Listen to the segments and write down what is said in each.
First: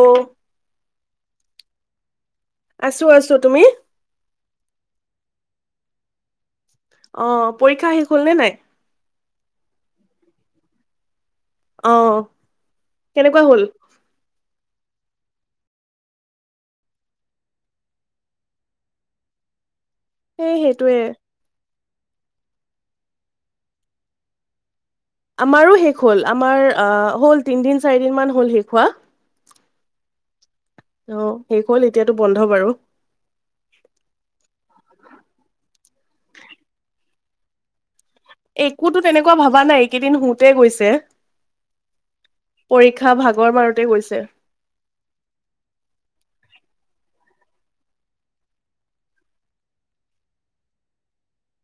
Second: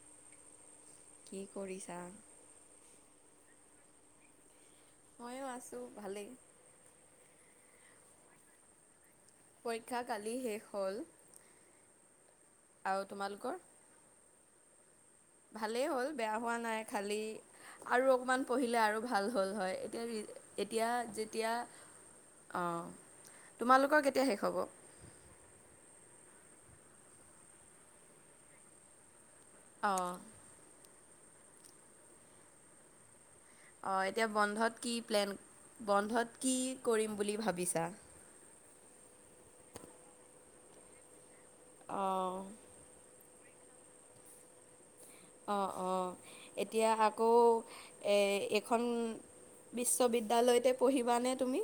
অঁ কি কৰিছা? আছো আছো তুমি? মইয়ো আছোঁ ভালেই। অ পৰীক্ষা শেষ হ'ল নে নাই? পৰীক্ষা কালি শেষ হ'ল। অঁ। আৰু তোমালোকৰ? ভালেই হ'ল, বেয়া হোৱা নাই খালী আৰু অকণমান পঢ়িলে আৰু ভাল হ'ল হয়। এতিয়া এই এতিয়া, সেইটোৱে যেতিয়া অঁ, তোমালোকৰ কেতিয়া শেষ হ'ব? আমাৰো শেষ হ'ল। আমাৰ হ'ল তিনদিন- চাৰিদিন মান হ'ল শেষ হোৱা। অঁ। অ, শেষ হ'ল, এতিয়াতো বন্ধ বাৰু। অঁ, এতিয়া বন্ধত কি প্লেন, বন্ধত কি কৰিম বুলি ভাবিছা? একোতো তেনেকুৱা ভবা নাই এইকেইদিন শোওঁতে গৈছে। অঁ। পৰীক্ষা ভাগৰ মাৰোতে গৈছে। অঁ, অঁ, এতিয়া আকৌ এইখন বিশ্ববিদ্যালয়তে পঢ়িবানে তুমি?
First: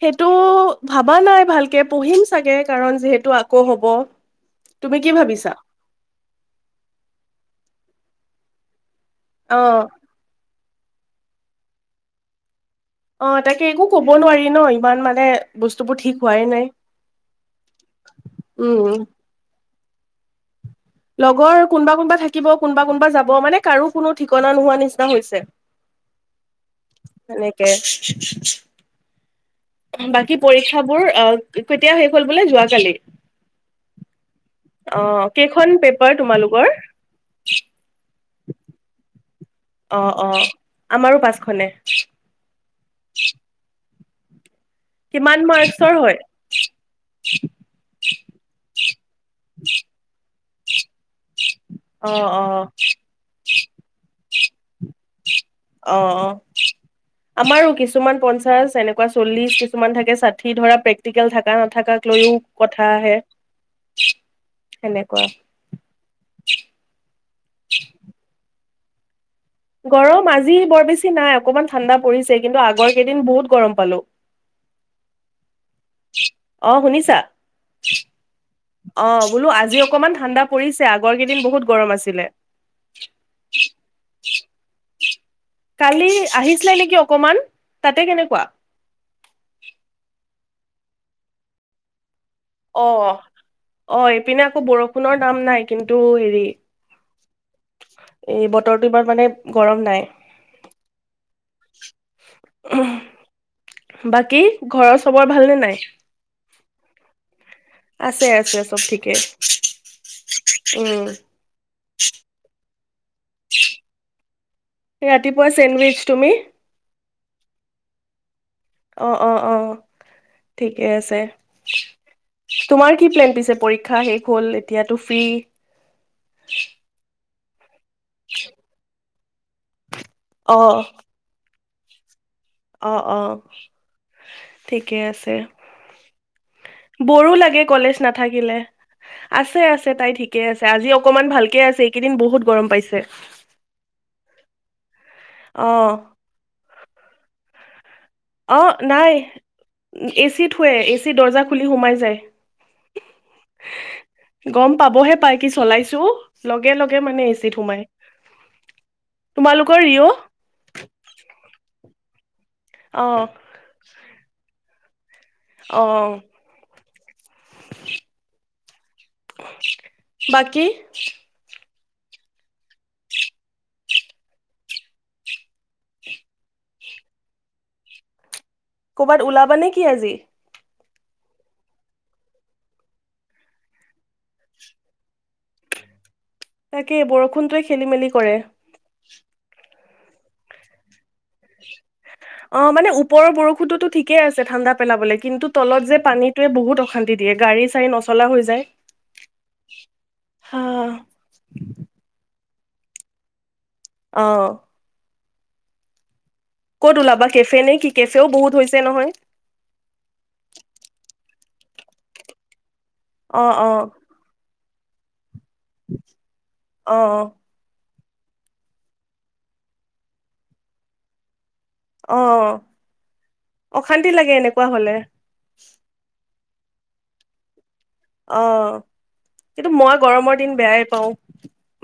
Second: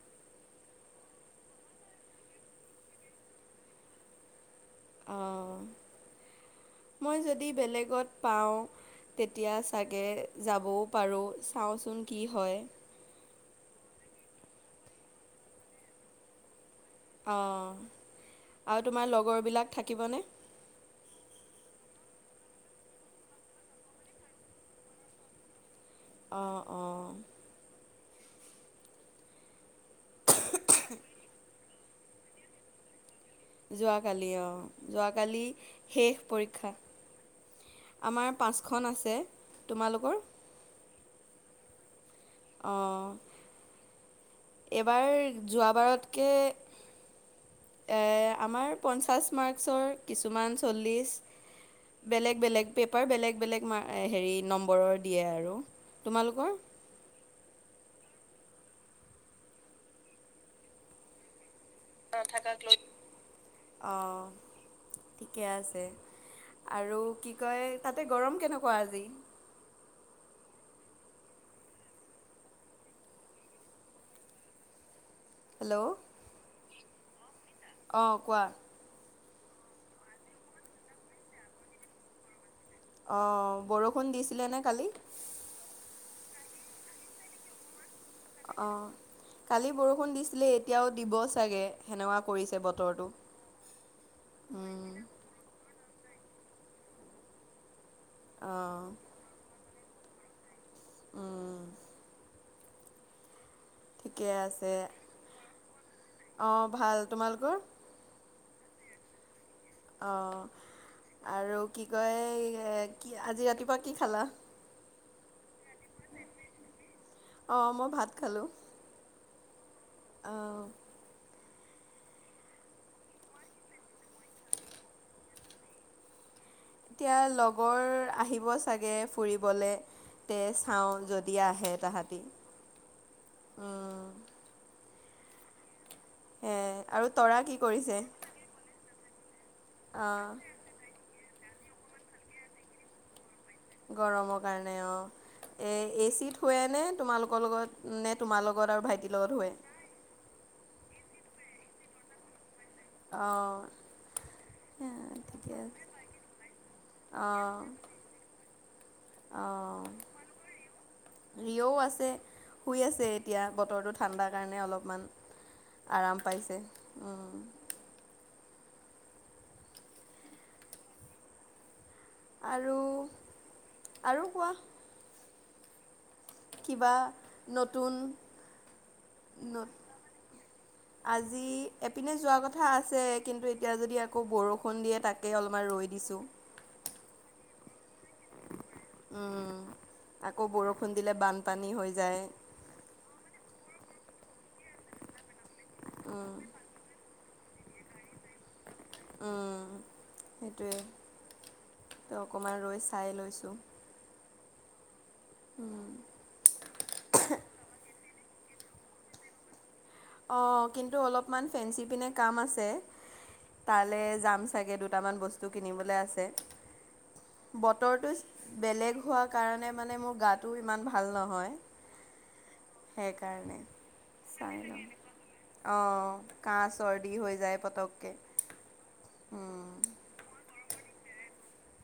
সেইটো ভাবা নাই ভালকে। পঢ়িম চাগে কাৰণ যিহেতু আকৌ হ'ব। তুমি কি অ, ভাবিছা মই যদি বেলেগত পাওঁ। তেতিয়া অ' চাগে যাবও পাৰোঁ। চাওঁচোন কি হয়। অ, তাকে একো ক'ব নোৱাৰি ন, ইমান মানে বস্তুবোৰ ঠিক হোৱাই নাই। অঁ, আৰু উম তোমাৰ লগৰবিলাক থাকিবনে? লগৰ কোনোবা- কোনোবা থাকিব, কোনোবা- কোনোবা যাব, মানে কাৰো কোনো ঠিকনা নোহোৱা নিচিনা হৈছে। [inaudible] অঁ, অঁ। এনেকে বাকী পৰীক্ষাবোৰ আহ, কেতিয়া শেষ হ'ল বোলে, যোৱাকালি? যোৱাকালি অঁ, অ যোৱাকালি কেইখন পেপাৰ শেষ তোমালোকৰ পৰীক্ষা। আমাৰ পাঁচখন আছে। অ, তোমালোকৰ অ আমাৰো পাঁচখনে। অঁ, কিমান এইবাৰ মাৰ্কচৰ হয় যোৱাবাৰতকৈ [inaudible] আমাৰ পঞ্চাছ মাৰ্কছৰ, কিছুমান চল্লিছ। অ বেলেগ অ বেলেগ পেপাৰ বেলেগ বেলেগ, হেৰি নম্বাৰৰ। দিয়ে আৰু। অ অ তোমালোকৰ? আমাৰো কিছুমান পঞ্চাশ, এনেকুৱা চল্লিশ, কিছুমান থাকে ষাঠি, ধৰা প্ৰেক্টিকেল থাকে। থকা নাথাকাক লৈও কথা আহে। অঁ, সেনেকুৱা ঠিকে আছে। আৰু কি কয়, তাতে গৰম কেনেকুৱা আজি? গৰম আজি বৰ বেছি নাই, অকমান ঠাণ্ডা পৰিছে, কিন্তু আগৰ কেইদিন বহুত গৰম পালো। হেল্ল'। অ, শুনিছা? অ, কোৱা? অ, বোলো আজি অকমান ঠাণ্ডা পৰিছে। আগৰ কেইদিন বহুত গৰম আছিলে। অ, বৰষুণ দিছিলে নে কালি? কালি আহিছিলা নেকি অকমান, তাতে কেনেকুৱা? অঁ, কালি বৰষুণ দিছিলে, এতিয়াও দিব চাগে। সেনেকুৱা কৰিছে অ বতৰটো। অ, এইপিনে আকৌ উম। বৰষুণৰ নাম নাই, কিন্তু হেৰি এই অ', বতৰটো ইমান মানে গৰম নাই। উম, ঠিকে বাকী, ঘৰৰ চবৰে ভালনে নাই? অঁ, ভাল। তোমালোকৰ? আছে, আছে, চব ঠিকেই। অঁ, আৰু কি কয়, কি আজি ৰাতিপুৱা কি খালা? ৰাতিপুৱা চেণ্ডউইচ। তুমি? অঁ, মই ভাত খালোঁ। অ, অ, অ, অ'। ঠিকে আছে। তোমাৰ কি প্লেন পিছে, পৰীক্ষা শেষ হ'ল এতিয়াতো ফ্ৰী! এতিয়া লগৰ আহিব চাগে, ফুৰিবলৈ। তে অ চাওঁ য দি আহে তাহতি। অ, অ, ঠিকেই আছে। এ আৰু বৰো তৰা কি লাগে, কলেজ কৰিছে? নাথা কিলে। আছে, আছে, তাই অ' ঠিকে আছে। আজি অকমান ভালকে আছে, এইকেইদিন বহুত গৰম পাইছে। গৰমৰ কাৰণে অঁ। এই অ' এ চিত শোৱে নে তোমালোকৰ লগত, নে তোমা অ, নাই এ চিত শুৱে, এ চি দৰ্জা খুলি সোমাই যায়। অ। গম পাবহে পাই কি ঠিকে আছে। চলাইছো! লগে-লগে মানে এ চিত অ' সোমাই। [inaudible] অ, তোমালোকৰ ৰিঅ' লিঅ'ও আছে, শুই আছে অ' এতিয়া। বতৰটো ঠাণ্ডা কাৰণে অলপমান অ' আৰাম পাইছে। উম। বাকী! আৰু, আৰু কোৱা? কিবা নতুন! ক'ৰবাত ওলাবা ন- নেকি আজি! আজি এপিনে যোৱা কথা আছে, কিন্তু এতিয়া যদি আকৌ বৰষুণ দিয়ে, তাক তাকেই অলপমান ৰৈ দিছোঁ। তাকে, বৰষুণটোৱে খেলি-মেলি কৰে। উম, আকৌ বৰষুণ দিলে বানপানী হৈ যায়। অ, মানে ওপৰৰ বৰষুণতো ঠিকেই আছে ঠাণ্ডা পেলাবলে, কিন্তু তলত যে পানীটোৱে বহুত অশান্তি দিয়ে, গাড়ী-চাড়ী নচলা হৈ যায়। উম, হা সেইটোৱে, অকণমান ৰৈ চাই লৈছোঁ। অঁ। উম। ক'ত ওলাবা, কেফে নে কি! কেফেও বহুত হৈছে নহয়! অঁ, কিন্তু অলপমান ফেঞ্চি পিনে কাম আছে, অ', অ', তালৈ যাম চাগে, দুটামান বস্তু কিনিবলৈ আছে। অ', বতৰটো বেলেগ হোৱাৰ কাৰণে মানে মোৰ গাটো ইমান ভাল নহয়। অঁ, সেইকাৰণে অশান্তি লাগে, এনেকুৱা হ'লে। অ, কাঁহ, চৰ্দি হৈ যায় পতকে। অ, কিন্তু মই গৰমৰ দিন বেয়াই পাওঁ।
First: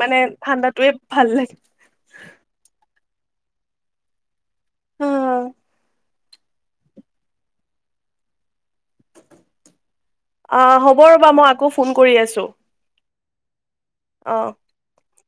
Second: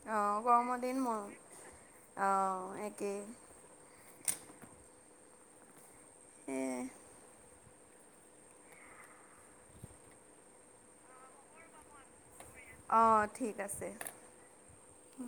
মানে ঠাণ্ডাটোয়ে ভাল লাগে। অ, একে। উম। উম। অ, হ'ব ৰ'বা, মই আকৌ ফোন কৰি আছোঁ। অঁ ঠিক আছে। অ। ওম